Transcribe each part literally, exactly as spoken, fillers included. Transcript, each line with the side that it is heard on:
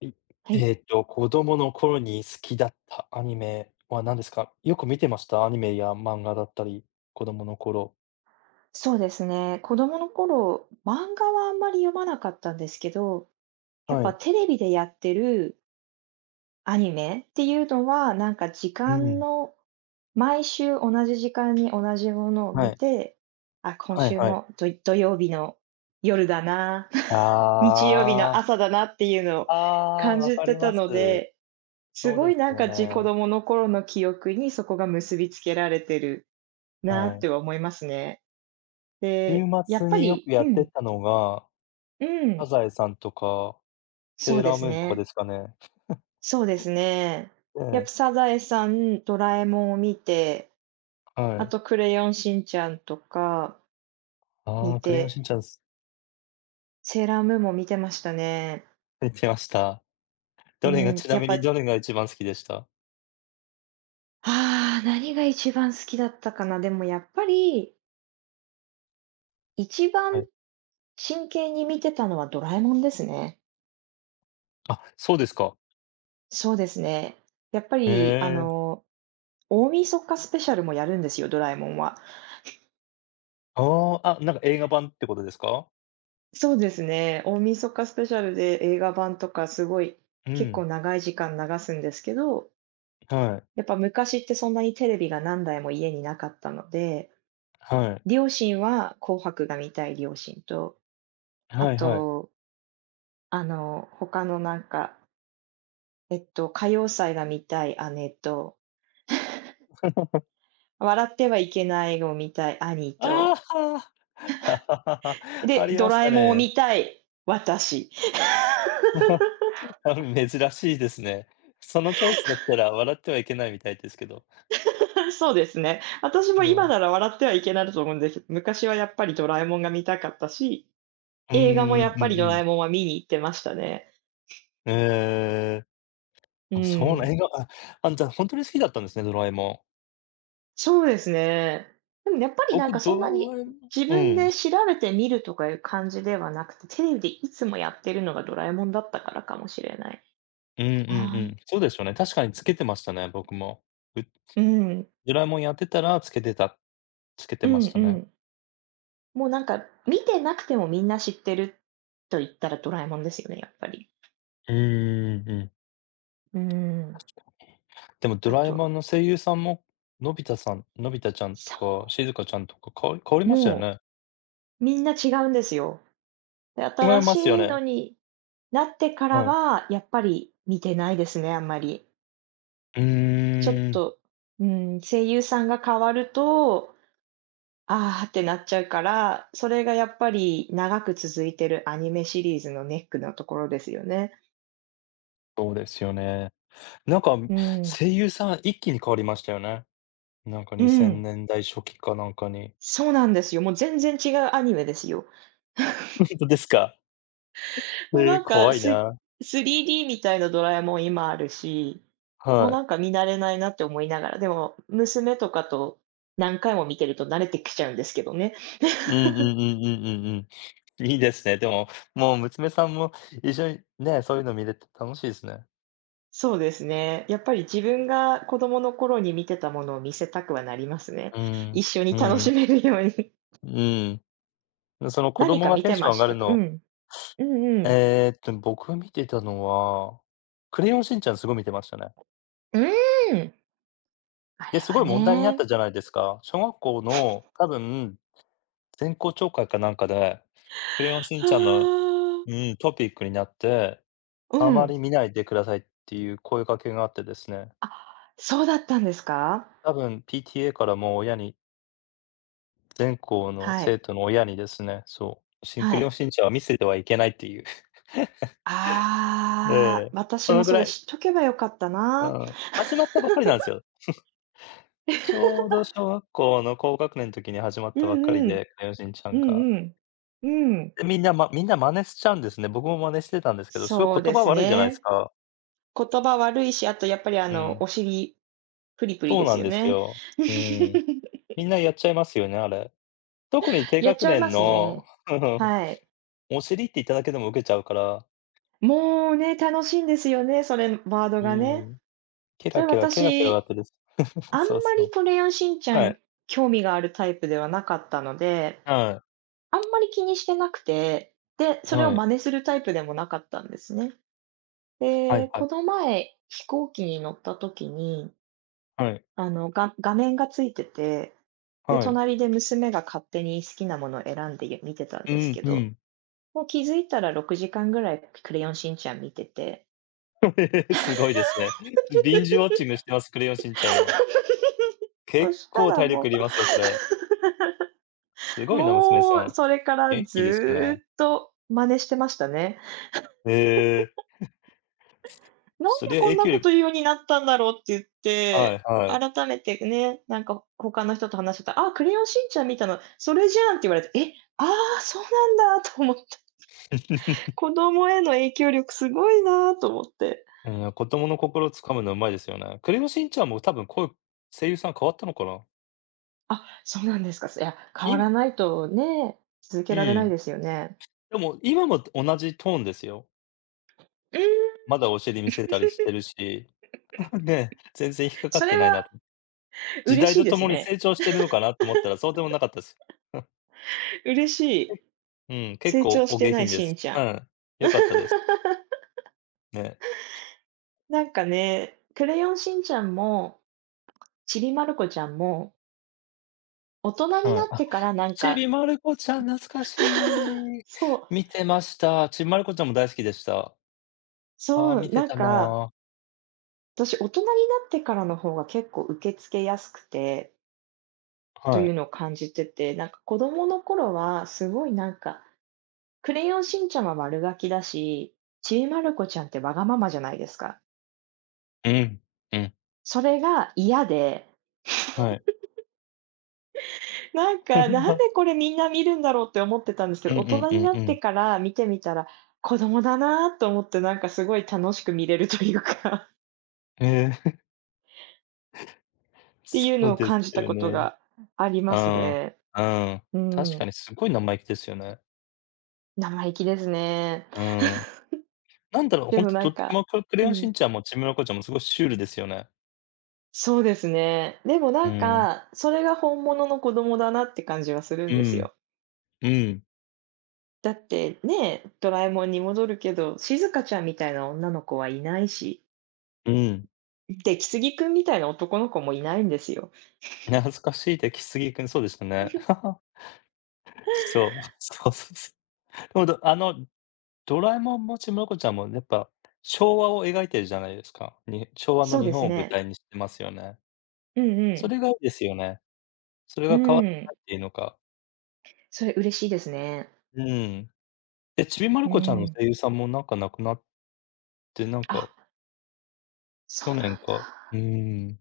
left: い
right: はい、
left: えっと、子供の頃に好きだったアニメは何ですか？よく見てました？アニメや漫画だったり、子供の頃。
right: そうですね。子供の頃、漫画はあんまり読まなかったんですけど、やっ
left: は
right: ぱ
left: い。
right: テレビでやってるアニメっていうのは、なんか時
left: う
right: 間
left: ん。
right: の毎週同じ時間に同じものを
left: は
right: 見
left: い。
right: て、あ、今
left: はい
right: 週
left: はい。
right: も土土曜日の夜だな、
left: あ
right: 日曜日の
left: あ。
right: 朝だなっていうのを
left: ああ、
right: 感
left: わ
right: じ
left: か
right: て
left: り
right: た
left: ます。
right: ので、す
left: そう
right: ご
left: で
right: い
left: す
right: なん
left: よ
right: かじ子
left: ね。
right: 供の頃の記憶にそこが結びつけられてるな
left: は
right: っ
left: い。
right: ては思いますね。
left: 週
right: で、やっ
left: 末
right: ぱ
left: によく
right: りう
left: やって
right: ん、
left: たのが、
right: う
left: サ
right: ん。
left: ザエさんとか、
right: そ
left: セ
right: う
left: ー
right: で
left: ラー
right: す
left: ムーンとか
right: ね。
left: ですかね。
right: そうですね。
left: え
right: やっぱ
left: え、
right: サザエさん、ドラえもんを見て、
left: は
right: あ
left: い。
right: とクレヨンしんちゃんとか見
left: ああ、クレヨン
right: て、
left: しんちゃんす
right: セーラームーンも見てましたね。
left: 見てました。
right: う
left: どれが
right: ん、
left: ちな
right: やっ
left: み
right: ぱ、
left: にどれが一番好きでした？
right: ああ、何が一番好きだったかな。でもやっぱり、一
left: は
right: 番
left: い。
right: 真剣に見てたのはドラえもんですね。
left: あ、そうですか。
right: そうですね。やっぱ
left: へ
right: り、あ
left: え。
right: の、大晦日スペシャルもやるんですよ、ドラえもんは。
left: ああ、あ、なんか映画版ってことですか？
right: そうですね。大晦日スペシャルで映画版とかすごい、
left: う
right: 結
left: ん、
right: 構長い時間流すんですけど、
left: はい、
right: やっぱ昔ってそんなにテレビが何台も家になかったので、
left: はい、
right: 両親は紅白が見たい両親と、あ
left: はいはい。
right: と、あの、他のなんか、えっと、歌謡祭が見たい姉と、笑ってはいけないを見たい兄
left: あ
right: と、
left: あ。あ
right: で、
left: り
right: ド
left: まし
right: ラえ
left: た
right: もんを
left: ね。
right: 見たい私。
left: あ、珍しいですね。そのチョイスだったら笑ってはいけないみたいですけど。
right: そうですね。私も
left: う
right: 今
left: ん。
right: なら笑ってはいけないと思うんですけど、昔はやっぱりドラえもんが見たかったし、
left: うー
right: 映画もや
left: ん、
right: っ
left: うん
right: ぱりド
left: う
right: ラえ
left: ん。
right: もんは見に行ってましたね。
left: ええ、
right: う
left: あ、そうな
right: ん。
left: 映画、あ、あ、じゃあ本当に好きだったんですね、ドラえもん。
right: そうですね。でもやっぱりなん
left: 僕
right: かそんなに
left: ドラえもん
right: 自
left: う
right: 分
left: ん。
right: で調べてみるとかいう感じではなくて、テレビでいつもやってるのがドラえもんだったからかもしれない。
left: うんうん
right: は
left: うん。
right: い。
left: そうですよね。確かにつけてましたね、僕も。う
right: うん。
left: ドラえもんやってたらつけてたつけて
right: う
left: まし
right: ん
left: た
right: う
left: ね。
right: ん。もうなんか見てなくてもみんな知ってると言ったらドラえもんですよね、やっぱり。
left: うんうんうん。
right: うん。
left: でもド
right: あ
left: ラえも
right: と、
left: んの声優さんも、のび太さんのび太ちゃんと
right: そ
left: か、
right: う。
left: しずかちゃんとか、かわ変わりましたよ
right: も
left: ね。
right: うみんな違うんですよ。で、
left: 違い
right: 新し
left: ますよ
right: いの
left: ね。
right: になってから
left: はい。
right: は、やっぱり見てないですね、あんまり。
left: うー
right: ちょっ
left: ん、
right: と、うん、声優さんが変わると、ああってなっちゃうから、それがやっぱり長く続いてるアニメシリーズのネックのところですよね。
left: そうですよね。なんか、
right: うん。
left: 声優さん一気に変わりましたよね。なんか
right: う
left: 2000
right: ん。
left: 年代初期かなんかに。
right: そうなんですよ。もう全然違うアニメですよ。
left: ほんとですか？
right: もう
left: え
right: な
left: え、
right: んか
left: 怖い
right: ス、す
left: な。
right: スリーディー みたいなドラえもん今あるし、もう
left: は
right: な
left: い。
right: んか見慣れないなって思いながら、でも娘とかと何回も見てると慣れてきちゃうんですけどね。
left: うんうんうんうんうんうん。いいですね。でも、もう娘さんも一緒にね、そういうの見れて楽しいですね。
right: そうですね。やっぱり自分が子供の頃に見てたものを見せたくはなりますね。
left: う
right: 一
left: ん。
right: 緒に
left: う
right: 楽し
left: ん。
right: めるように。
left: うん。その 子
right: 何
left: 供
right: か
left: が
right: 見
left: テン
right: て
left: ショ
right: ま
left: ン上
right: し
left: がる
right: たか？う
left: の
right: ん。うんうん。
left: えーっと、僕見てたのは、クレヨンしんちゃんすごい見てましたね。
right: うーん。あれ
left: で、す
right: は
left: ごい問題になっ
right: ね。
left: たじゃないですか。小学校の多分、全校朝会かなんかで、クレヨンしんちゃんの、
right: はあ。
left: うん、トピックになって、
right: う
left: あま
right: ん。
left: り見ないでくださいっていう声掛けがあってですね、
right: あ、そうだったんですか？
left: 多分 ピーティーエー からも親に、全校の
right: は
left: 生
right: い。
left: 徒の親にですね、そう、シンク
right: は
left: レヨン
right: い。
left: しんちゃんは見せてはいけないっていう。え
right: ああ、
left: え、
right: 私
left: そ
right: も
left: のぐ
right: そ
left: ら
right: れ
left: い、
right: 知っとけばよかった
left: う
right: な。
left: ん、始まったばっかりなんですよ。ちょうど小学校の高学年の時に始まっ
right: う
left: た
right: ん
left: ばっか
right: う
left: り
right: ん。
left: で、クレヨンしんちゃ
right: う
left: んが。
right: んうん。うん。
left: で、みんな、まみんな真似しちゃうんですね。僕も真似してたんですけど、すご
right: そ
left: い
right: う
left: 言
right: で
left: 葉
right: す
left: 悪いじゃないです
right: ね。
left: か。
right: 言葉悪いし、あとやっぱりあ
left: う
right: の、
left: ん。
right: お尻、プリプリ
left: そう
right: で
left: な
right: す
left: ん
right: よ
left: です
right: ね。
left: よ。うん。みんなやっちゃいますよね、あれ。特に低
right: やっ
left: 学
right: ちゃいま
left: 年
right: す
left: の。
right: ね。はい。
left: お尻って言っただけでもウケちゃうから、
right: もうね、楽しいんですよね、それ、ワード
left: う
right: がね。
left: ん。ケ
right: そ
left: ラ
right: れ
left: ケラ、ケラケラ笑っ
right: 私、
left: てです。
right: あん
left: そう
right: ま
left: そ
right: り
left: う。
right: トレアンしんちゃ
left: は
right: ん
left: い。
right: 興味があるタイプではなかったので
left: は
right: あんまり気にしてなくて、で、
left: い。
right: それを
left: はい。
right: 真似するタイプでもなかったんですね。
left: はい
right: で、
left: は
right: こ
left: い。
right: の前、飛行機に乗った時に、
left: はい。
right: あの、が画面がついてて、で、
left: はい。
right: 隣で娘が勝手に好きなものを選んで見てたん
left: う
right: です
left: ん、
right: け
left: う
right: ど、
left: ん。
right: もう気づいたらろくじかんぐらいクレヨンしんちゃん見てて。
left: すごいですね。ビンジウォッ チングしてます、クレヨンしんちゃんの。
right: そ
left: 結
right: した
left: 構
right: ら
left: 体力
right: も
left: いりますよ、それ。す
right: う、
left: ごいな、娘さ
right: もう
left: ん。
right: それから
left: 元気です
right: ず
left: ね。
right: っと真似してましたね。
left: ええ、
right: なん
left: そ
right: で
left: りゃ
right: こん
left: 影
right: な
left: 響
right: こ
left: 力。
right: と言うようになったんだろうって言っ
left: はい
right: て、
left: はい。
right: 改めてね、なんか他の人と話してたら、あ、クレヨンしんちゃん見たの、それじゃんって言われて、え、ああ、そうなんだと思って、子供への影響力すごいなと思って。
left: いや、子供の心を掴むのうまいですよね。クレヨンしんちゃんも多分声声優さん変わったのかな？
right: あ、そうなんですか。いや、変わら
left: い
right: ないとね、続け
left: う
right: られない
left: ん。
right: ですよね。
left: でも今も同じトーンですよ。
right: うーん、
left: まだお尻見せたりしてるし、ね、全然引っかか
right: そ
left: っ
right: れ
left: てない
right: は
left: なと。時
right: 嬉
left: 代
right: しい
left: と
right: で
left: と
right: す
left: もに
right: ね。
left: 成長してるのかなと思ったら、そうでもなかったです。
right: 嬉しい。
left: うん、結
right: 成
left: 構
right: 長し
left: お
right: て
left: 下
right: ない
left: 品で
right: しん
left: す。
right: ちゃん。
left: うん、良かったです。ね。
right: なんかね、クレヨンしんちゃんも、ちびまる子ちゃんも、大人に
left: は
right: な
left: い。
right: って
left: あ、
right: からなん
left: ち
right: か
left: びまる子ちゃん懐かしい。
right: そう、
left: 見てました。ちびまる子ちゃんも大好きでした。ああ、
right: そう、
left: 見て
right: なん
left: た
right: か、
left: な。
right: 私大人になってからの方が結構受け付けやすくて、と
left: は
right: いう
left: い。
right: のを感じてて、なんか子供の頃はすごいなんか、クレヨンしんちゃんは悪ガキだし、ちびまる子ちゃんってわがままじゃないですか。
left: うん。うん。
right: それが嫌で、
left: はい。
right: なんか、なんで これみんな見るんだろうって思ってたんですけ
left: う
right: ど、
left: んう
right: 大
left: ん
right: 人
left: う
right: に
left: ん
right: なっ
left: う
right: て
left: ん。
right: から見てみたら、子供だなと思ってなんかすごい楽しく見れるというか
left: ええ
right: って
left: そ
right: いうの
left: う
right: を
left: です
right: 感じた
left: よ
right: こと
left: ね。
right: があります
left: あ
right: ね。
left: あ、うん。
right: う
left: 確か
right: ん。
left: にすごい生意気ですよね。
right: 生意気ですね。
left: うん。なんだろう、
right: で
left: ほん
right: も
left: と
right: な
left: ど
right: ん
left: っち
right: か、
left: もククレ
right: う
left: ヨンし
right: ん、
left: んちゃんもちびまる子ちゃんもすごいシュールですよね。
right: そうですね。でも
left: う
right: なん
left: ん。
right: か、それが本物の子供だなって感じはするん
left: う
right: です
left: ん。
right: よ。
left: うん。
right: だってね、ドラえもんに戻るけど、静香ちゃんみたいな女の子はいないし、
left: うん。
right: 出来すぎくんみたいな男の子もいないんですよ。
left: 懐かしいって、来すぎくん、そうでしたね。そう。そうそうそう。そうだあの、ドラえもんもちむろこちゃんもやっぱ、昭和を描いてるじゃないですか。に昭和の
right: そう
left: 日
right: で
left: 本
right: す
left: を舞
right: ね。
left: 台にしてますよね。
right: うんう
left: そ
right: ん。
left: れがいいですよね。それ
right: う
left: が変わってな
right: ん。
left: いっていうのか。
right: それ嬉しいですね。
left: うん。え、ちびまる
right: う
left: 子ちゃんの
right: ん。
left: 声優さんもなんか亡くなって、なん
right: あ、
left: か、
right: そう
left: 去年
right: なん
left: か。う
right: だ。
left: ーん。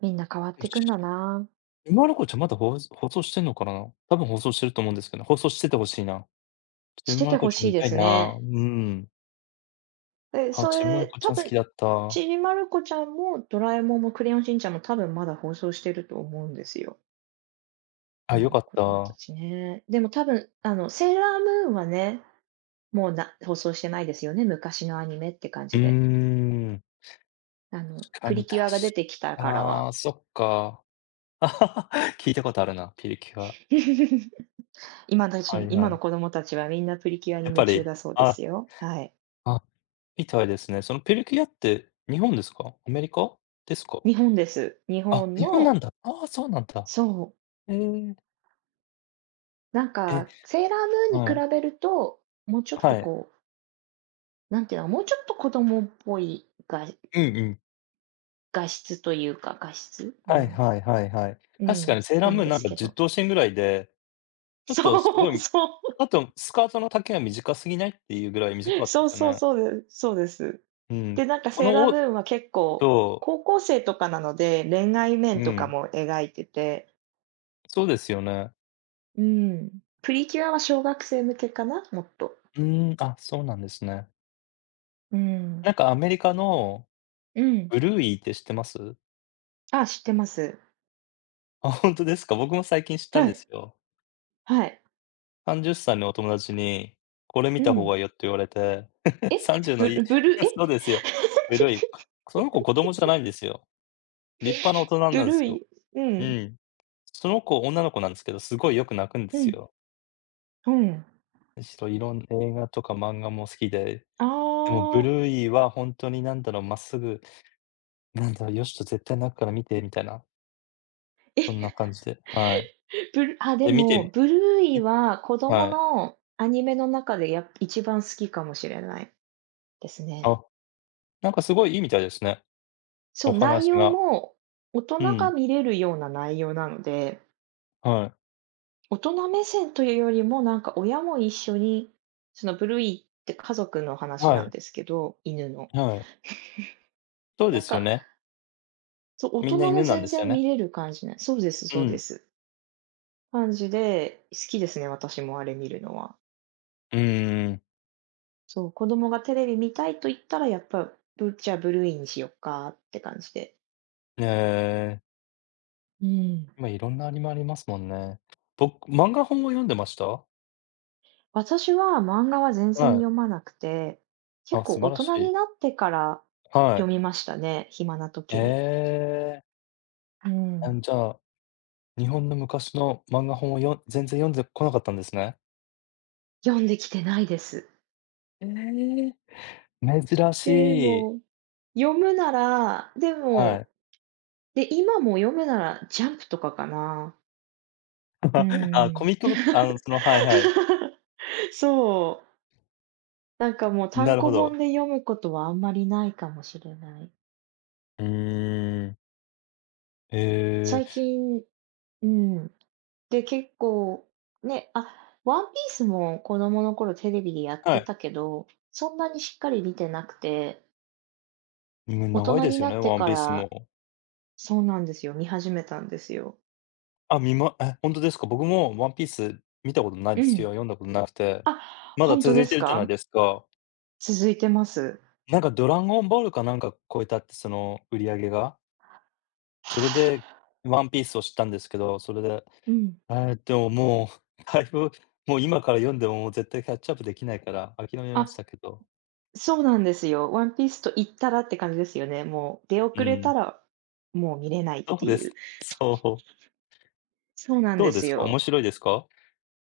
right: みんな変わっ
left: え、
right: てくんだ
left: ち
right: な。
left: びまる子ちゃんまだほう放送してんのかな？多分放送してると思うんですけどね、放送してて欲しいな。ち
right: し
left: び
right: て
left: まる
right: て
left: 子
right: ほ
left: ちゃん
right: しい
left: 見
right: で
left: たい
right: す
left: な。
right: ね。
left: うん。
right: で、
left: あ、
right: そ
left: ちびまる
right: れ、
left: 子ち
right: 多
left: ゃん好
right: 分、
left: きだった。
right: ちびまる子ちゃんもドラえもんもクレヨンしんちゃんも多分まだ放送してると思うんですよ。
left: あ、
right: 今
left: 良
right: の
left: かっ
right: 子供た
left: た。
right: ちね。でも多分、あの、セーラームーンはね、もうな放送してないですよね、昔のアニメって感
left: う
right: じ
left: ー
right: で。
left: ん。
right: あの、
left: 確か
right: プリ
left: に、た
right: キュアが出てきたからは。
left: ああ、そっか。聞いたことあるな、ピルキュア。
right: 今た
left: は
right: ち
left: い
right: 今
left: は
right: の
left: い。
right: 子供たちはみんなプリキュアに
left: やっ
right: 夢
left: ぱ
right: 中
left: り、
right: だそうで
left: あ、
right: すよ。はい。
left: あ、みたいですね。そのピルキュアって日本ですか？アメリカですか？
right: 日本です。日
left: あ、
right: 本
left: 日本な
right: の
left: んだ。ああ、そうなんだ。
right: そ
left: へえ。
right: う、なん
left: え、
right: かセーラームーンに比
left: はい。
right: べると、もうちょっと
left: はい。
right: こなんていうの、もうちょっと子供っぽい画
left: うんうん。
right: 画質というか、画質、う
left: はい
right: ん、
left: はいはいはい。
right: う
left: 確か
right: ん、
left: にセーラー
right: なん
left: ムーン
right: で
left: なん
right: す
left: か
right: け
left: じゅっ
right: ど。
left: 頭身ぐらいで、ちょっ
right: そ
left: とすご
right: う
left: い、
right: そ
left: あとスカートの丈が短すぎないっていうぐらい短か
right: う。
left: ったで
right: そう
left: すよ
right: そう
left: ね。
right: そうです。そうです。
left: うん。
right: で、なんか
left: こ
right: セー
left: の
right: ラーム
left: お
right: ーンは結構、
left: と
right: 高校生とかなので、恋愛面
left: う
right: とか
left: ん、
right: も描いてて、
left: そうですよね。
right: うん。プリキュアは小学生向けかな、もっと。
left: うーん、あ、そうなんですね。
right: うん。
left: なんかアメリカの
right: うん。
left: ブルーイーって知ってます？
right: あ、知ってます。
left: あ、本当ですか？僕も最近知った
right: は
left: んで
right: い、
left: すよ。
right: はい。
left: さんじゅっさいのお友達に、これ
right: う
left: 見た方
right: ん。
left: がいいよって言われて、さんじゅうの
right: ブ
left: いい
right: ルブルー
left: そう
right: え？
left: ですよ。ブルーイー。その子子供じゃないんですよ。立派な 大人な
right: ブ
left: んで
right: ル
left: す
right: ー
left: よ。
right: いう
left: う
right: ん、
left: ん。その子、女の子なんですけど、すごいよく泣くんで
right: う
left: す
right: ん、
left: よ。
right: うん。
left: しろいろん映画とか漫画も好きで、
right: あ
left: でもブ
right: あ。
left: ルーイーは本当になんだろう、まっすぐ、なんだろう、よしと絶対泣くから見てみたいな、そんな感じで、はい。
right: ブルあ、で
left: で見て
right: も、
left: み
right: ブルーイは子供
left: はい。
right: のアニメの中でや一番好きかもしれないですね。
left: あ、なんかすごいいいみたいですね、
right: そ
left: お
right: う、内
left: 話
right: 容
left: が。
right: も大
left: う
right: 人が
left: ん。
right: 見れるような内容なので、
left: はい。
right: 大人目線というよりも、なんか親も一緒に、そのブルーイって家族の話
left: は
right: なん
left: い。
right: ですけど、犬の。
left: はい。そう
right: な
left: で
right: ん
left: すよ
right: か、
left: ね。
right: そう、大
left: みんな
right: 人も
left: 犬なん
right: 全
left: です
right: 然
left: よね。
right: 見れる感じね。そうです
left: う
right: そうで
left: ん。
right: す。感じで、好きですね、私もあれ見るのは。
left: うんうんん、
right: そう、子供がテレビ見たいと言ったら、やっぱ、ぶじゃあ、ブルーイにしよっかって感じで。
left: ええ、
right: うん。
left: 今いろんなアニメありますもんね。僕、漫画本を読んでました？
right: 私は漫画は全然
left: はい。
right: 読まなくて、結
left: あ、
right: 構
left: 素
right: 大
left: 晴らし
right: 人
left: い。
right: になってから
left: は
right: 読
left: い。
right: みましたね、暇な
left: え
right: 時に。
left: え、
right: う
left: あ
right: ん。
left: ん、じゃあ、日本の昔の漫画本をよ全然読んでこなかったんですね。
right: 読んできてないです。
left: ええ、珍
right: で
left: しい。
right: も、読むなら、で
left: はい。
right: も、で、今も読むならジャンプとかかな。う
left: あ、コ
right: ん。
left: ミックブックあの、そのはいはい。
right: そう。なんかもう
left: な
right: 単
left: る
right: 行
left: ほど。
right: 本で読むことはあんまりないかもしれない。
left: うーん。へ
right: 最
left: え、
right: 近、うん、で、結構、ね、あ、ワンピースも子供の頃テレビでやっ
left: は
right: て
left: い。
right: たけど、そんなにしっかり見てなくて、
left: む
right: 大
left: 長い
right: 人
left: で
right: に
left: すよ
right: な
left: ね、
right: って
left: ワン
right: か
left: ピース
right: ら、
left: も。
right: そうなんですよ、見始めたんですよ。
left: あ、見まえ、ほんとですか？僕もワンピース見たことないん
right: う
left: です
right: ん。
left: よ。読んだことなくて。
right: あ、
left: まだ
right: 本当
left: 続
right: で
left: い
right: す
left: てるじゃない
right: か？
left: ですか。
right: 続いてます。
left: なんかドラゴンボールかなんか超えたって、その売り上げが。それ
right: は
left: で
right: あ。
left: ワンピースを知ったんですけど、それで、
right: うん。
left: ええ、でももうだいぶ、もう今から読んでも、もう絶対キャッチアップできないから諦めまし
right: あ、
left: たけど。
right: そうなんですよ。ワンピースと言ったらって感じですよね。もう出
left: う
right: 遅れた
left: ん。
right: ら、もう見れないっ
left: ど
right: て
left: うで
right: い
left: す
right: う。
left: そう。
right: そうなん
left: ど
right: で
left: うで
right: す
left: すか？面
right: よ。
left: 白いですか？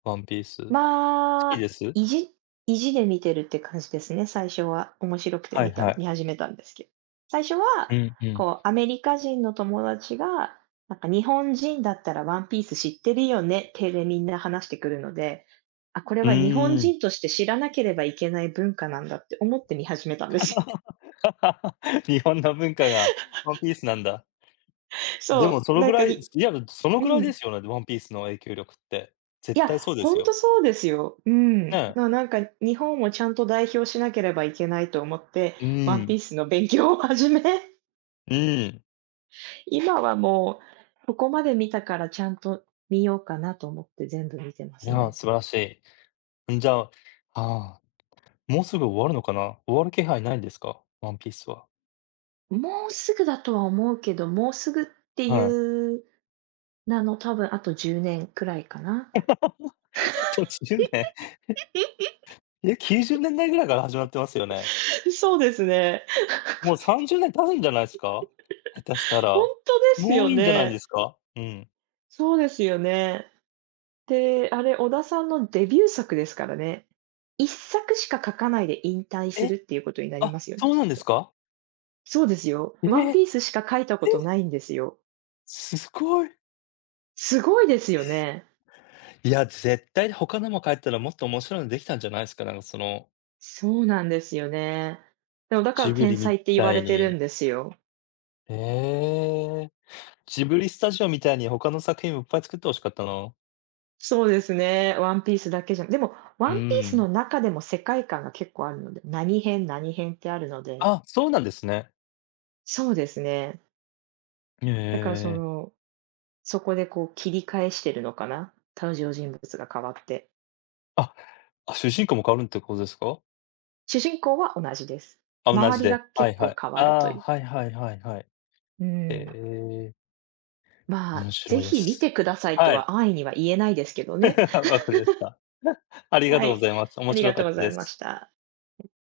left: ワンピース。好
right: ま
left: き
right: あ、
left: です。
right: 意地意地で見てるって感じですね、最初は。面白くて
left: はい
right: 見た
left: はい。
right: 見始めたんですけど最初は、
left: うんうん。
right: こう、アメリカ人の友達が、なんか「日本人だったらワンピース知ってるよね」体でみんな話してくるので、あ、これ
left: う
right: は日本
left: ーん。
right: 人として知らなければいけない文化なんだって思って見始めたんですよ。
left: 日本の文化がワンピースなんだ。でも
right: そ
left: そ
right: う、
left: の
right: な
left: ぐ
right: んか
left: らい、
right: に
left: いや、その
right: う
left: ぐらいで
right: ん。
left: すよね、ワンピースの影響力って。
right: い
left: 絶
right: や、
left: 対そうで
right: ほ
left: す
right: んと
left: よ。
right: そうですよ。う
left: ね
right: ん。な
left: え。
right: なんか日本をちゃんと代表しなければいけないと思って、
left: う
right: ワンピ
left: ん、
right: ースの勉強を始め、
left: うん。
right: 今はもうここまで見たからちゃんと見ようかなと思って全部見てま
left: い
right: す
left: や、
right: ね。
left: 素晴らしい。ん、じゃあ、ああ、もうすぐ終わるのかな？終わる気配ないんですか？ワンピースは。
right: もうすぐだとは思うけど、もうすぐって
left: はい。
right: いう名の多分あとじゅうねんくらいかな。
left: 途中で、え、きゅうじゅうねんだいぐらいから始まってますよね。
right: そうですね。
left: もうさんじゅうねん経つんじゃないですか？下手した
right: 本
left: ら。
right: 当です
left: も
right: よ
left: ういいんじゃないで
right: ね。
left: すか？うん。
right: そうですよね。で、あれ、小田さんのデビュー作ですからね。一作しか書かないで引退す
left: え！
right: るっていうことになりま
left: あ、
right: すよね、
left: そう
right: きっ
left: なんです
right: と。
left: か？
right: そうですよ。
left: え
right: ワン
left: え、
right: ピースしか書いたこと
left: え、
right: ないんですよ。
left: すごい。
right: すごいですよね。
left: いや、絶対他のも帰ったらもっと面白いのできたんじゃないすか？なんかその、
right: そうなんですよね。でもだから
left: ジブ
right: 天
left: リ
right: 才
left: み
right: って言わ
left: た
right: れ
left: い
right: てる
left: に。
right: んですよ。
left: へえ。ジブリスタジオみたいに他の作品もいっぱい作って欲しかったな。
right: そうですね、ワンピースだけじゃでも、
left: う
right: ワンピース
left: ー
right: の
left: ん。
right: 中でも世界観が結構あるので、何編、何編ってあるので。
left: あ、そうなんですね。
right: そうですね。
left: え
right: だからそ
left: えええ
right: のそこでこう切り返してるのかな、登場人物が変わって。
left: あ、あ、主人公も変わるってことですか？
right: 主人公は同じです。
left: あ、同じ
right: 周り
left: で。
right: が
left: は
right: 結
left: いは
right: 構
left: い。
right: 変わ
left: あ
right: ると
left: あ、
right: いう。
left: はいはいはいはい。
right: う
left: へ
right: ん。
left: え、
right: まあ、
left: 面
right: ぜ
left: 白いで
right: ひ見
left: す。
right: てくださいと
left: はい、
right: は安易には言えないですけどね。
left: わかりました。ありが
right: は
left: とうご
right: い、
left: ざいます。
right: あ
left: 面
right: り
left: 白
right: がと
left: かっ
right: うご
left: た
right: ざい
left: で
right: ま
left: す。
right: した。